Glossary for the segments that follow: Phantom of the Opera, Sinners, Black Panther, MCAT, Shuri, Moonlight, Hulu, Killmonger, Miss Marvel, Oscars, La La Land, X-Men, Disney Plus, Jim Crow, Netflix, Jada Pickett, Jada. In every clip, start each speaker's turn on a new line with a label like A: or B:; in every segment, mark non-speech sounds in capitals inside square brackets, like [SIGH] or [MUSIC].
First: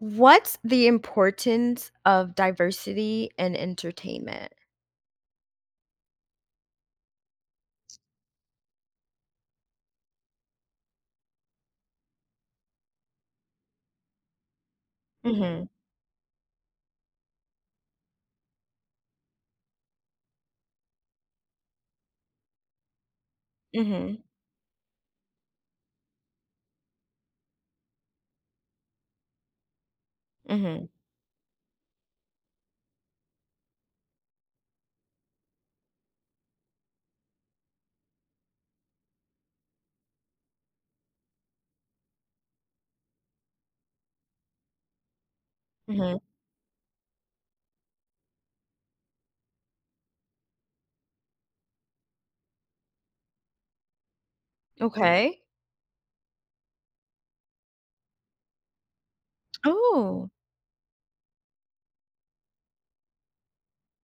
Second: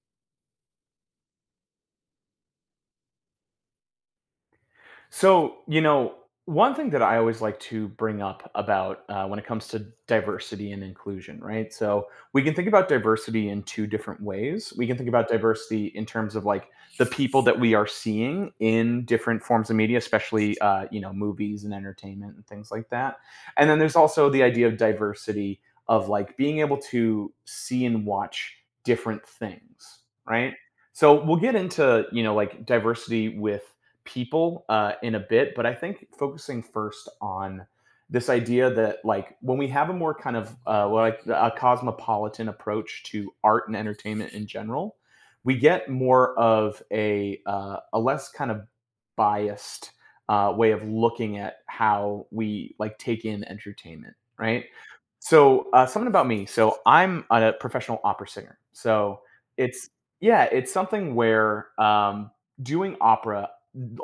A: What's the importance of diversity in entertainment?
B: So, one thing that I always like to bring up about when it comes to diversity and inclusion, right? So, we can think about diversity in two different ways. We can think about
A: Mhm,
B: diversity in terms of like the people that we are seeing in different forms of media, especially, movies and entertainment and things like that. And then there's
A: mhm,
B: also the idea of diversity of like being able to see and watch different things, right?
A: mhm,
B: So, we'll get into, like diversity with people in a bit, but I think focusing first on this idea that like when we have a more kind of well, like a cosmopolitan approach to art and entertainment in general, we get
A: mhm.
B: more of a less kind of biased way of looking at how we like take in entertainment, right?
A: Okay.
B: So, something about me. So, I'm a professional opera singer. So, it's,
A: Oh,
B: yeah, it's something where doing opera.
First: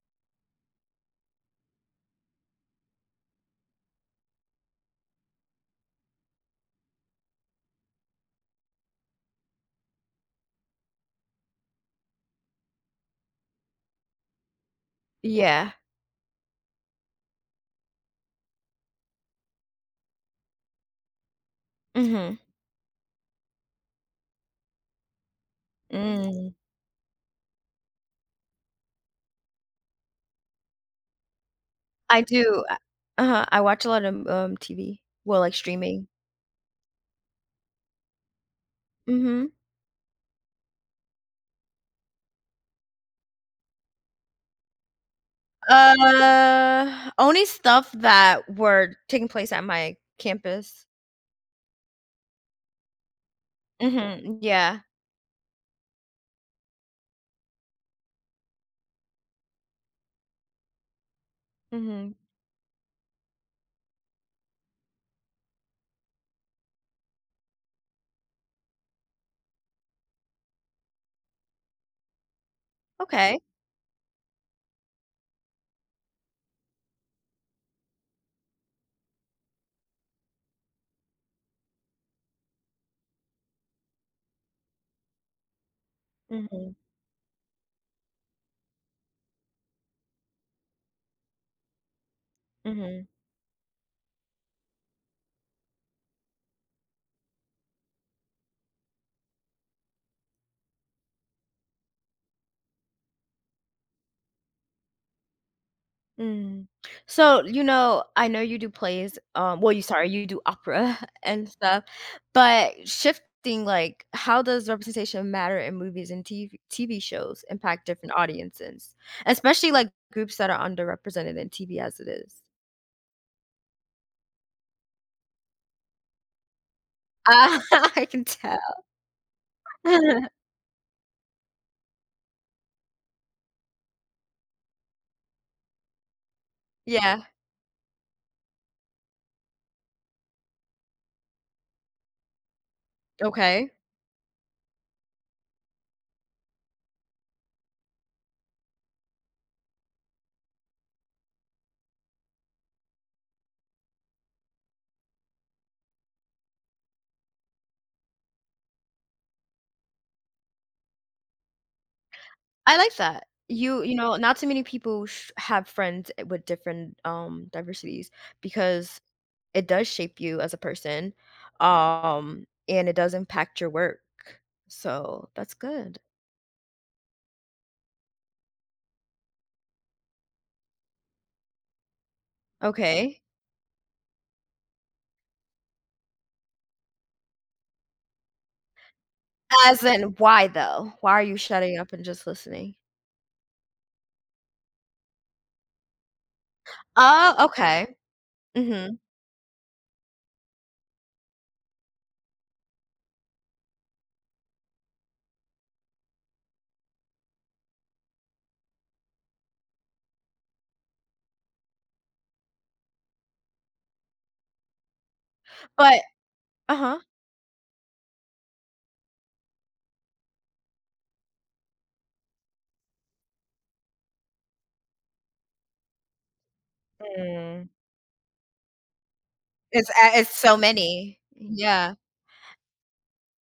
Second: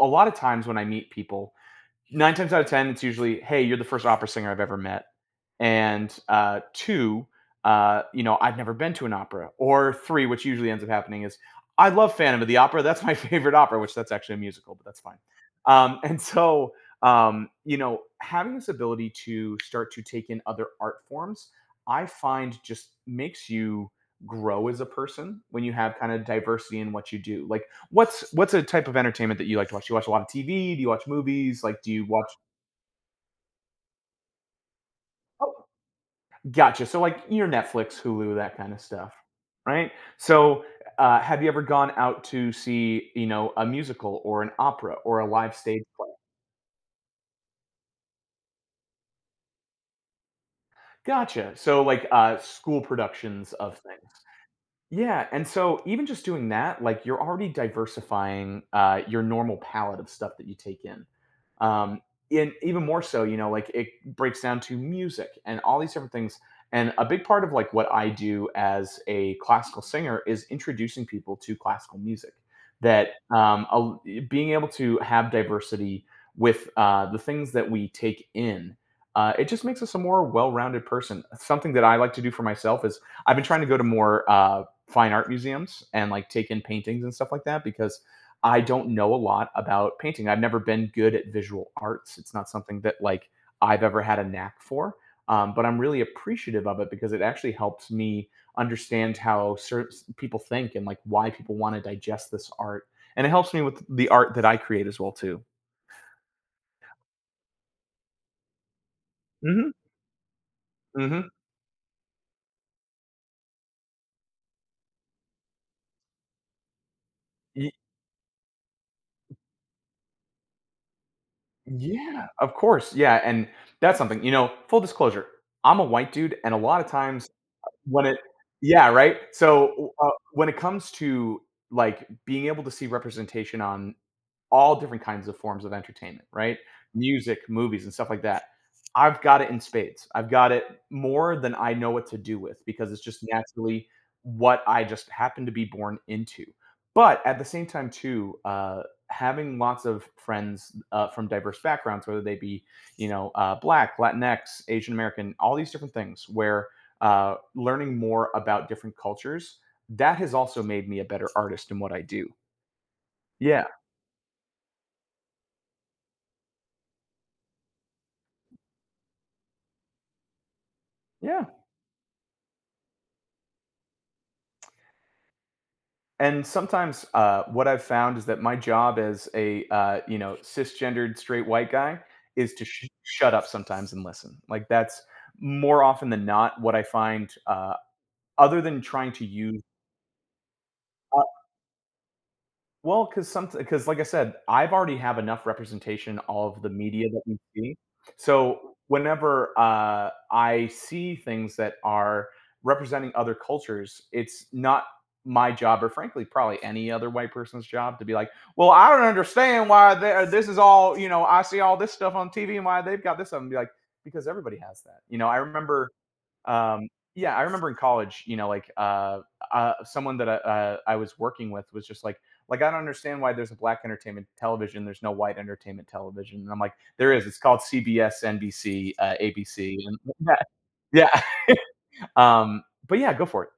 B: A lot of times when I meet people, nine times out of ten, it's usually, "Hey, you're the first opera singer I've ever met," and two, I've never been to an opera, or three, which usually ends up happening is, "I love Phantom of the Opera. That's my [LAUGHS] favorite opera," which that's actually a musical, but that's fine.
A: yeah.
B: And so, having this ability to start to take in other art forms, I
A: Mhm,
B: find just makes you grow as a person when you have kind of
A: mm.
B: diversity in what you do. Like, what's a type of entertainment that you like to watch? Do you watch a lot of TV? Do you watch movies? Like, do you
A: I
B: watch.
A: do. Uh-huh, I watch a lot of, TV. Well,
B: Oh,
A: like, streaming.
B: gotcha. So, like, your Netflix, Hulu, that kind of stuff,
A: Mhm.
B: right? So, have you ever gone out to see, a musical or an opera or a live stage play?
A: Only stuff that were taking place at my campus.
B: Gotcha. So, like, school productions of things.
A: Mhm, yeah.
B: Yeah, and so even just doing that, like you're already diversifying your normal palette of stuff that you take in. Um,
A: Mhm.
B: and even more so, like it breaks down to music and all these different things. And a big part of like what I do as a classical singer is introducing people to classical music. That
A: Okay.
B: being able to have diversity with the things that we take in, it just makes us a more well-rounded person. Something that I like to do for myself is I've been trying to go to more. Fine art museums and like take in
A: Mhm,
B: paintings and stuff like that because I don't know a lot about painting. I've never been good at visual arts. It's not something that
A: mhm.
B: like I've ever had a knack for. But I'm really appreciative of it because it actually helps me understand how people think and like why people want to digest this art. And it helps me with the art that I create as well too.
A: Mm. So, you know, I know you do plays,
B: Hmm.
A: well, you sorry, you do opera [LAUGHS]
B: Hmm.
A: and stuff, but shifting, like, how does representation matter in movies and TV shows
B: Y-
A: impact different audiences, especially like groups that are underrepresented in TV as it
B: yeah,
A: is?
B: of course. Yeah, and that's something. You know, full disclosure, I'm a white dude, and a lot of times
A: Ah, [LAUGHS] I
B: when it,
A: can tell.
B: yeah, right? So,
A: [LAUGHS]
B: when it comes to, like, being able to see representation on all different kinds of forms of entertainment, right?
A: Yeah,
B: Music, movies, and stuff like that. I've got it in spades. I've got it more than I know what to do with because it's just
A: okay.
B: naturally what I just happen to be born into. But at the same time, too, having lots of friends from diverse backgrounds, whether they be, Black, Latinx, Asian American, all these different things, where learning more about different cultures, that has also made me a better artist in what I do.
A: I like that.
B: Yeah.
A: You know, not too many people sh have friends with different, diversities because it does shape you as a person,
B: Yeah.
A: and it does impact your work. So, that's good.
B: And sometimes, what I've found is that my job as a, cisgendered straight white guy is to
A: Okay.
B: shut up sometimes and listen. Like, that's more often than not what I find, other than trying to use.
A: As in, why though? Why are you shutting up and just listening?
B: Well, because like I said, I've already have enough representation of the media that we
A: Oh,
B: see.
A: okay.
B: So
A: Mhm.
B: whenever, I see things that are representing other cultures, it's not my job or frankly probably any other white person's job to be like, "Well, I don't understand why the this is all," you know, "I see all this stuff on TV and why they've got this," and be like, "Because everybody has that." You know, I remember,
A: But
B: um,
A: uh-huh.
B: yeah, I remember in college, like, someone that I was working with was just like, I don't understand why there's a black entertainment television, there's no white entertainment television, and I'm like, there is. It's called
A: Mm.
B: CBS, NBC, ABC,
A: It's
B: and
A: a it's so
B: [LAUGHS] yeah, yeah.
A: many. Yeah.
B: But yeah, go for it.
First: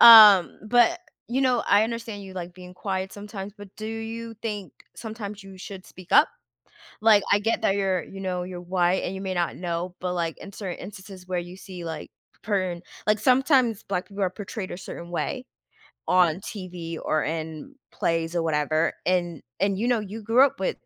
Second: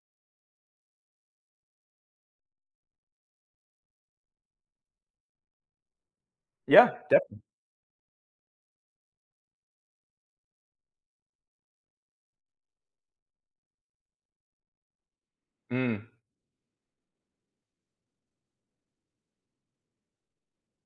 A: But, you know, I understand you like being quiet sometimes, but do you think sometimes you should speak up?
B: Yeah.
A: Like, I get that you're, you know, you're white and you may not know, but, like, in certain instances where you see, like, certain, like, sometimes black people are portrayed a certain way.
B: Definitely. Mm.
A: Mhm. On TV or in plays or whatever, and you know, you grew up with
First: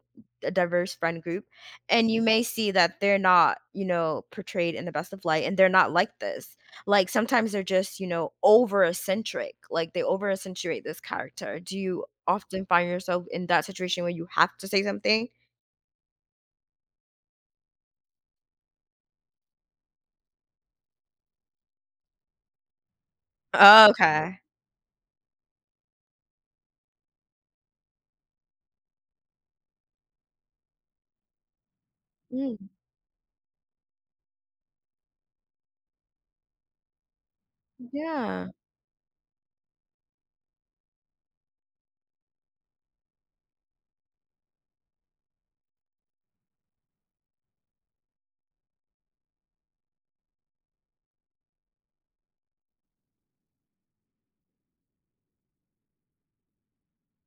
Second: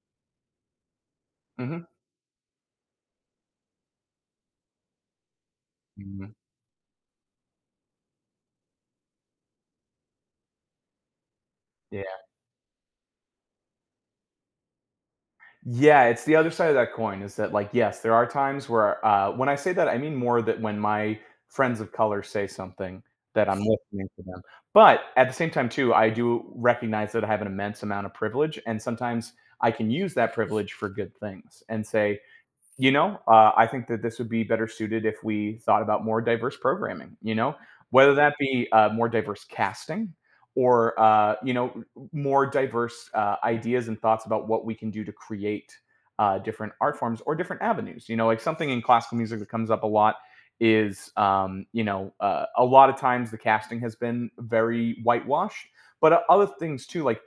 A: a diverse friend group,
B: Hmm.
A: and you may see that they're not, you know, portrayed in the best of light, and they're not like
B: Hmm.
A: this. Like, sometimes they're just, you know, over eccentric, like, they over accentuate this character. Do you
B: Yeah.
A: often find yourself in that situation where you have to say something?
B: Yeah, it's the other side of that coin is that, like, yes, there are times where, when I say that, I mean more that when my friends of color say something that I'm listening to them.
A: Okay.
B: But at the same time, too, I do recognize that I have an immense amount of privilege, and sometimes I can use that privilege for good things and say,
A: Mm,
B: I think that this would be better suited if we thought about more diverse programming, you know, whether that
A: yeah.
B: be more diverse casting or, more diverse ideas and thoughts about what we can do to create different art forms or different avenues. You know, like something in classical music that comes up a lot is, a lot of times the casting has been very whitewashed, but other things too, like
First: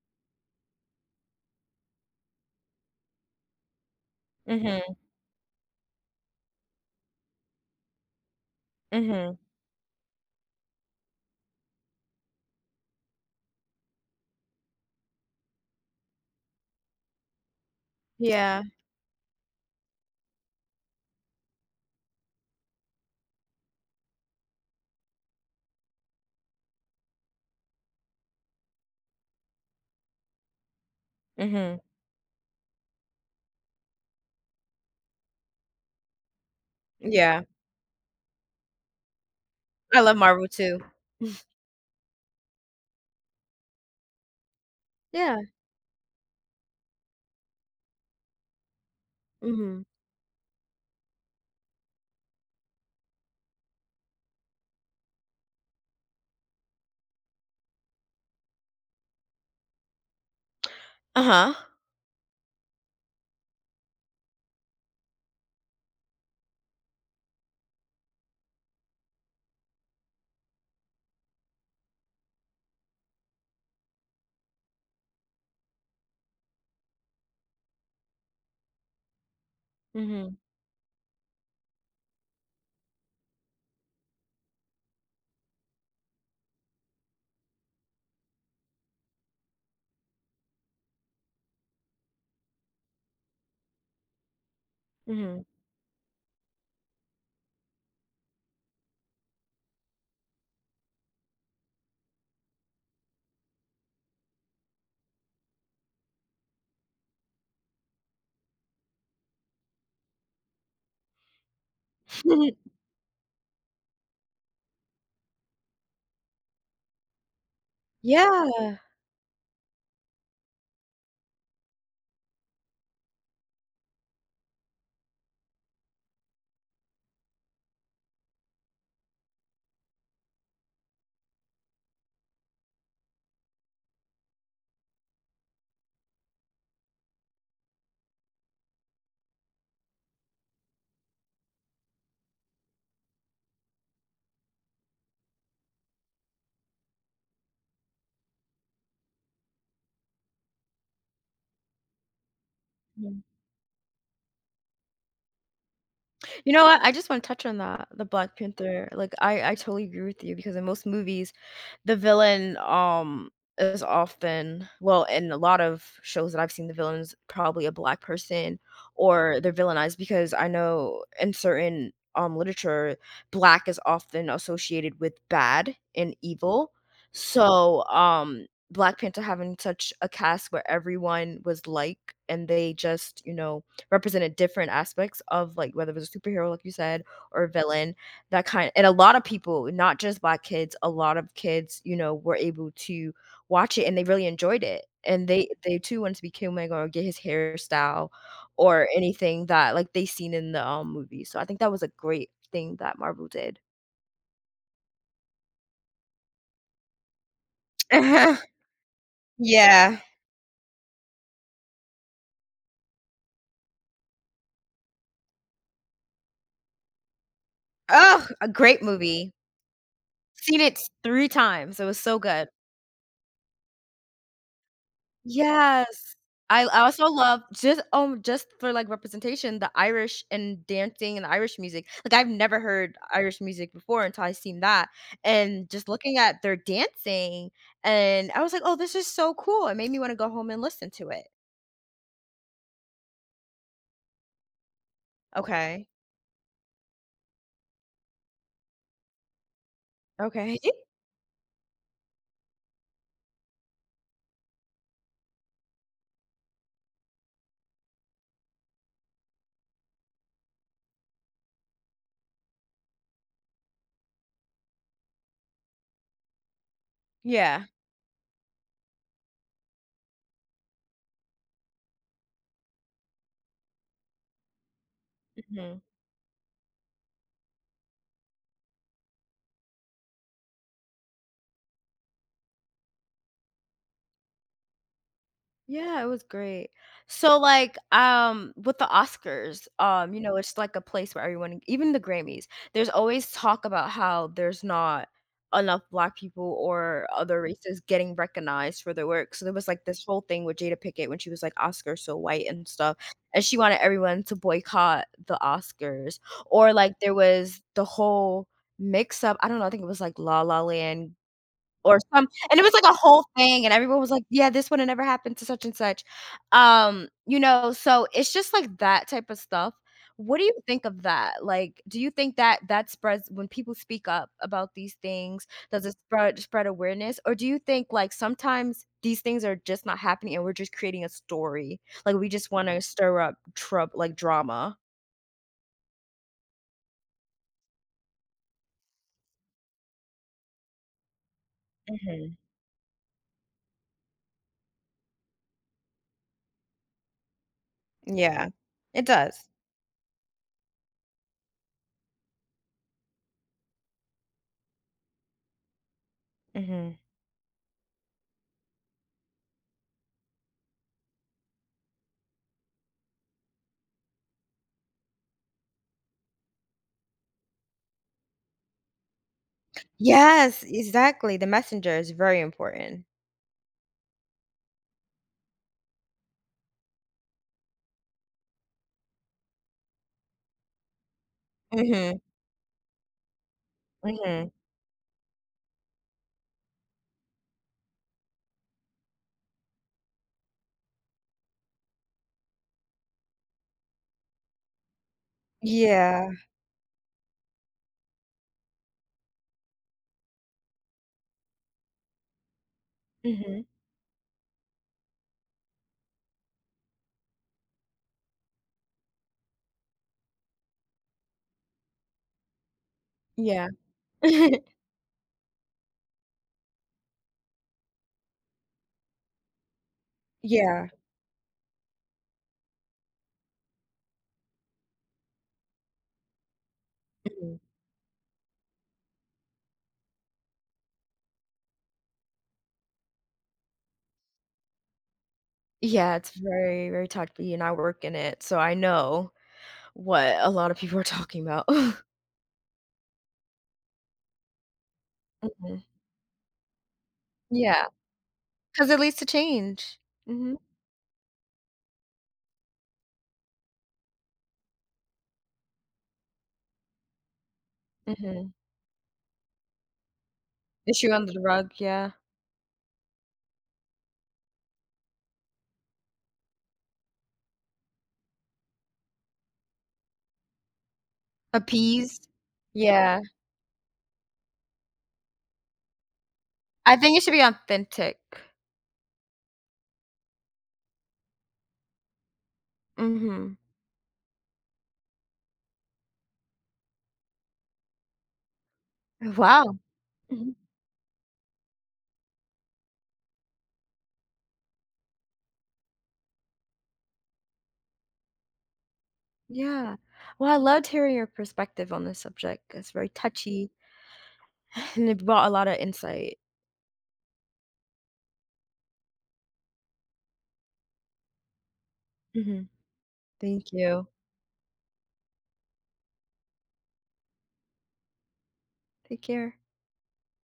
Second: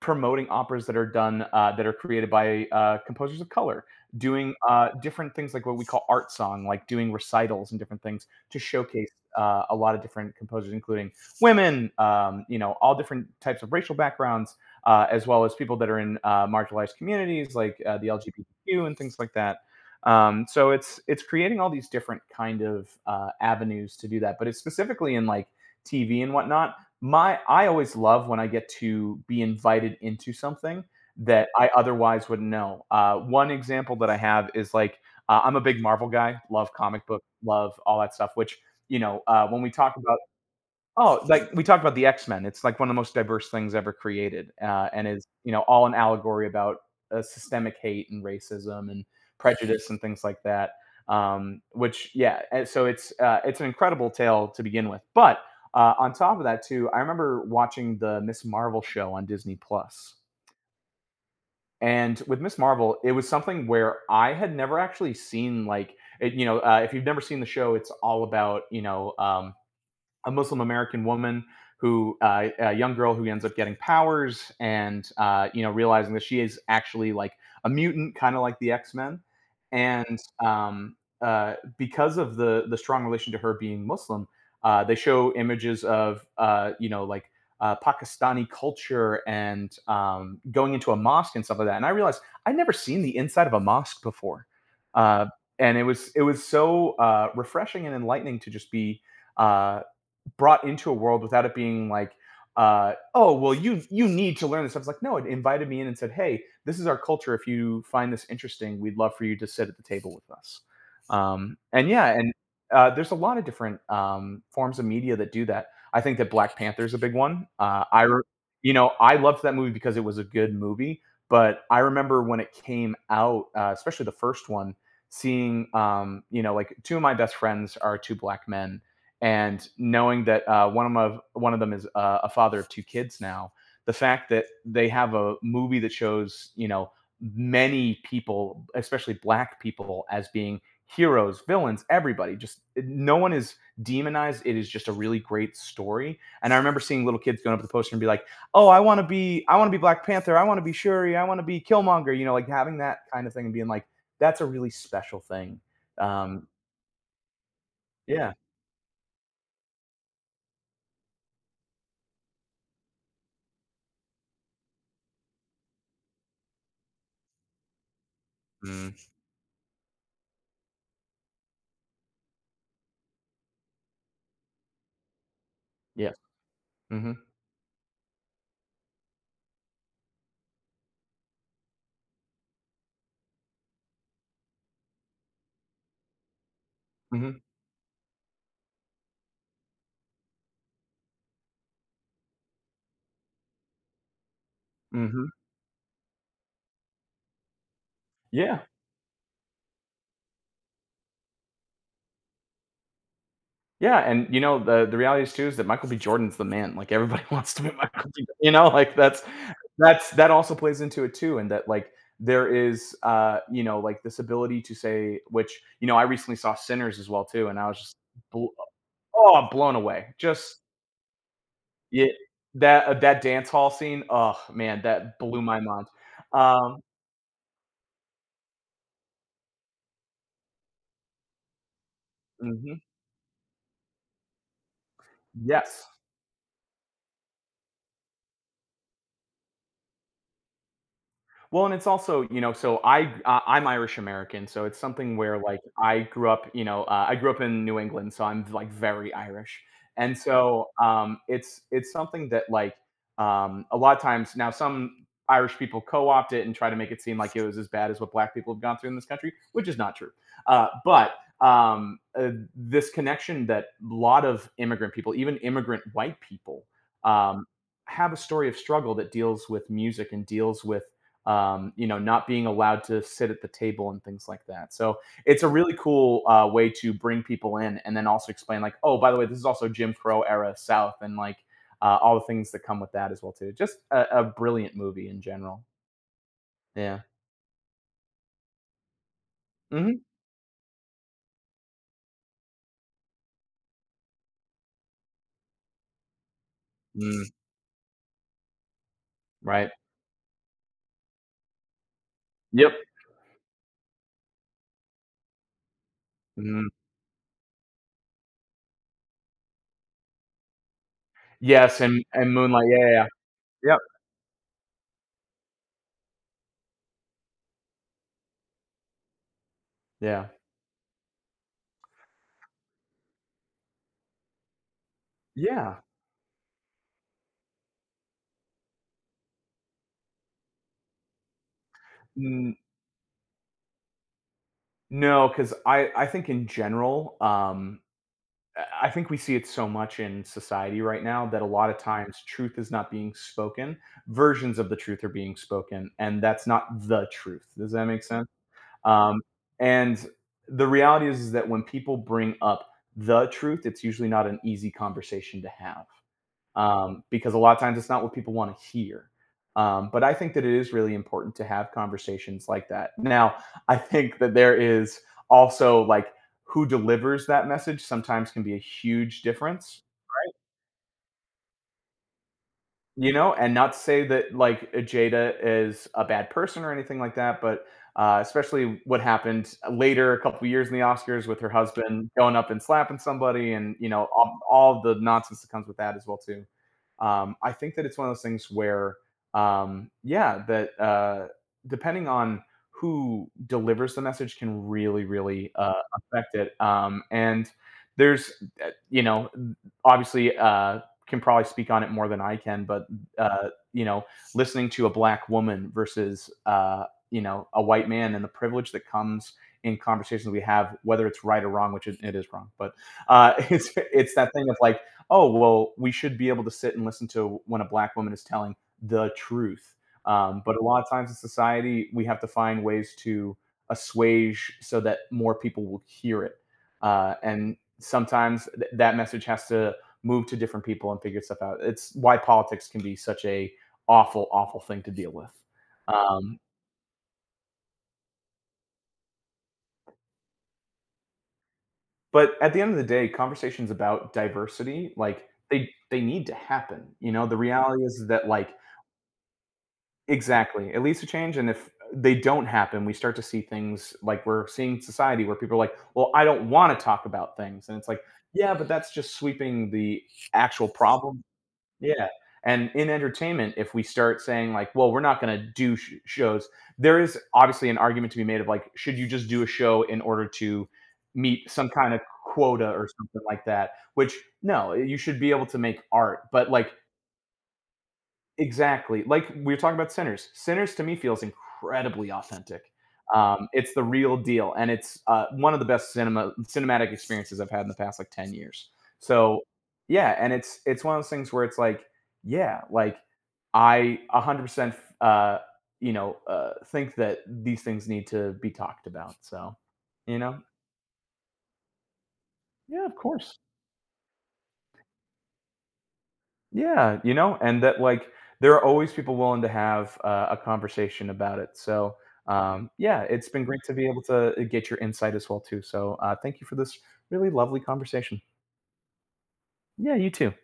B: promoting operas that are done, that are created by composers of color, doing
A: Mhm,
B: different things like what we call art song, like doing recitals and different things to showcase
A: mhm.
B: a lot of different composers, including women, all different types of racial backgrounds, as well as people that are in marginalized communities like the
A: Yeah.
B: LGBTQ and things like that. So it's creating all these different kind of avenues to do that, but it's specifically in like TV and whatnot, my I always love when I get to be invited into something that I
A: Mhm.
B: otherwise wouldn't know. One example that I have is like, I'm a big Marvel guy, love comic book,
A: Yeah,
B: love all that stuff, which, when we talk
A: I love
B: about.
A: Marvel too.
B: Oh,
A: [LAUGHS]
B: like, we talked about the X-Men, it's, like, one of the most diverse things ever created, and is,
A: Yeah,
B: all an allegory about, systemic hate and racism and
A: mhm.
B: prejudice and things like that, which, yeah, and so it's an incredible tale to begin with, but, on top of that too, I remember watching the Miss Marvel show on Disney Plus,
A: Uh-huh.
B: and with Miss Marvel, it was something where I had never actually seen. Like, if you've never seen the show, it's all about, a Muslim American woman who, a young girl who ends up getting powers and realizing that she is actually like a mutant, kind of like the X Men, and
A: Mhm,
B: because of the strong relation to her being Muslim, they show images of like, Pakistani culture and going into a mosque and stuff like that, and I realized I'd never seen the inside of a mosque before, uh,
A: mhm.
B: and it was so refreshing and enlightening to just be uh, brought into a world without it being like, "Oh, well, you need to learn this stuff." It's like, no, it invited me in and said, "Hey, this is our culture. If you find this interesting, we'd love for you to sit at the table with us." And yeah, and
A: [LAUGHS]
B: there's a lot of different forms of media that do that. I think that Black Panther is a big one. uh, i re- you
A: Yeah.
B: know i loved that movie, because it was a good movie but I remember when it came out, especially the first one, seeing, like, two of my best friends are two Black men, and knowing that, one of them is a father of two kids now. The fact that they have a movie that shows, many people, especially Black people, as being heroes, villains, everybody. Just no one is demonized. It is just a really great story. And I remember seeing little kids going up to the poster and be like, "Oh, I want to be Black Panther. I want to be Shuri. I want to be Killmonger." You know, like having that kind of thing and being like, "That's a really special thing." Um,
A: You know what? I just want to touch on that, the
B: yeah,
A: Black Panther. Like, I totally agree with you because in most movies, the villain is often in a lot of shows that I've seen, the villain's probably a black person
B: mm,
A: or they're villainized because I know in certain literature, black is often associated with bad
B: yeah,
A: and evil.
B: hmm
A: So, Black Panther having such a cast where everyone was like, and they just, you know, represented different aspects of, like, whether it was a superhero, like you said,
B: hmm.
A: or a villain, that kind and a lot of people, not just black kids, a lot of kids, you know, were able to watch it and they really enjoyed it, and
B: Mhm.
A: they too wanted to be Killmonger or get his hairstyle
B: Yeah.
A: or anything that, like, they seen in the, movie, so I think that was a great thing that Marvel did. [LAUGHS]
B: Yeah, and, you know, the reality is too is that Michael B. Jordan's the man, like, everybody [LAUGHS] wants to be Michael B.
A: Uh-huh.
B: You know, like, that's
A: Yeah.
B: that's that also plays into it too, and that, like, there is, you know, like, this ability to say which, you know, I recently saw Sinners as well too, and I was just
A: Oh,
B: bl
A: a great movie.
B: oh, blown away. Just
A: Seen it 3 times. It was
B: yeah,
A: so good.
B: that dance hall scene, oh, man, that blew my mind.
A: Yes. I
B: Um,
A: also love just for, like, representation, the Irish and dancing and Irish music. Like, I've never
B: mhm.
A: heard Irish music before until I seen that, and
B: Yes.
A: just looking at their dancing, and I was like, "Oh, this is so cool." It made me wanna go home and listen to it.
B: Well, and it's also, you know, so I'm Irish American, so it's something where like
A: Okay.
B: I grew up, I grew up in New England, so I'm like very Irish, and
A: Okay.
B: so
A: [LAUGHS]
B: it's something that like a lot of times now some Irish people co-opt it and try to make it seem like it was as bad as what Black people have gone through in this country, which is not true. But um, uh, this connection that a lot of immigrant people, even immigrant white people, um,
A: Yeah.
B: have a story of struggle that deals with music and deals with you know, not being allowed to sit at the table and things like that. So it's a really
A: Mhm.
B: cool way to bring people in and then also explain, like, oh, by the way, this is also Jim Crow era South and like all the things that come with that as well too. Just a brilliant movie in general.
A: Yeah, it was great.
B: Yeah.
A: So like, with the Oscars,
B: Hmm.
A: you know, it's like a place where everyone, even the Grammys, there's always talk about how there's not enough black people or
B: Mm,
A: other races getting recognized for their work. So there was
B: right.
A: like this whole thing with Jada Pickett when she was like Oscars so white and
B: Yep.
A: stuff, and she wanted everyone to boycott the Oscars.
B: Mm.
A: Or like there was the whole mix up. I don't know, I think it was like La La Land
B: Yes,
A: or
B: and
A: some and it
B: Moonlight.
A: was like
B: Yeah, yeah,
A: a
B: yeah.
A: whole thing, and
B: Yep.
A: everyone was like, "Yeah, this would've never happened to such and such." You know, so it's just like that type of stuff.
B: Yeah.
A: What do you think of that? Like, do you think that that spreads when people speak up about these things,
B: Yeah.
A: does it spread awareness? Or do you think, like, sometimes these things are just not happening and we're just creating a story? Like, we just
B: N-
A: wanna stir up trouble, like, drama?
B: no, because I think in general, I think we see it so much in society right now that a lot of times
A: Mhm.
B: truth is not being spoken. Versions of the truth are being spoken, and that's not the truth. Does that make sense?
A: Yeah. It
B: Um,
A: does.
B: and The reality is that when people bring up the truth, it's usually not an easy conversation to have
A: Mhm.
B: because a lot of times it's not what people want to hear. But I think that it is really important to have conversations like that. Now, I think that there is also like who delivers that message sometimes can be a huge difference.
A: Yes, exactly. The messenger is very important.
B: You know, and not to say that, like, Jada is a bad person or anything like that, but, especially what happened later, a couple years in the Oscars with her husband
A: Mhm.
B: going up and slapping somebody and, you know,
A: Mhm.
B: all the nonsense that comes with that as well too. I think that it's one of those things where, yeah, depending on who delivers the message can really, really,
A: Yeah.
B: affect it, and there's, you know, obviously, can probably speak on it more than I can, but
A: Mhm.
B: you know, listening to a black woman versus you know, a white man and the privilege that comes in conversations we have, whether it's right or wrong, which it is wrong, but [LAUGHS]
A: Yeah.
B: it's that thing of
A: [LAUGHS]
B: like, oh well, we should be able to sit and listen to when a black woman is telling the truth. But a lot of
A: Yeah.
B: times in society, we have to find ways to assuage so that more people will hear it. And
A: Mhm.
B: sometimes that message has to move to different people and figure stuff out. It's why politics can be such a awful, awful thing to deal with.
A: Yeah, it's
B: Um,
A: very, very touchy, and I work in it, so I know what a lot of people are talking about. [LAUGHS]
B: but at the end of the day, conversations about diversity, like
A: Mhm.
B: they need to happen. You know, the reality is
A: Because
B: that like
A: it leads to change. Mhm,
B: exactly it leads to change, and if they don't happen, we start to see things like we're seeing in society where people are like, "Well, I don't want to talk about things," and it's like,
A: mhm.
B: "Yeah, but that's just sweeping the actual
A: Issue
B: problem.
A: under the rug,
B: Yeah,
A: yeah.
B: and in entertainment, if we start saying like, "Well, we're not gonna do sh shows," there is obviously an argument to be made of like, should you just do a show in order to meet some kind of
A: Appeased.
B: quota or
A: Yeah.
B: something like that? Which, no, you should be able to make art, but like
A: I think it should be authentic.
B: exactly, like, we were talking about Sinners. Sinners to me feels incredibly authentic.
A: Mhm.
B: It's the real deal, and it's, one of the best cinematic experiences I've had in the past, like, 10 years. So
A: Wow.
B: yeah, and
A: Mhm.
B: it's one of those things where it's like, yeah, like, I 100%, uh, think that these things need to be talked about, so,
A: Yeah.
B: you know?
A: Well, I loved hearing your perspective on this subject.
B: Yeah,
A: It's
B: of
A: very
B: course.
A: touchy, [LAUGHS] and it brought a lot of insight.
B: Yeah, you know, and that like there are always people willing to have a conversation about it. So
A: Mhm.
B: yeah, it's been great
A: Thank
B: to be able
A: you.
B: to get your insight as well too. So thank you for this really lovely conversation.
A: Take care.
B: Yeah, you too.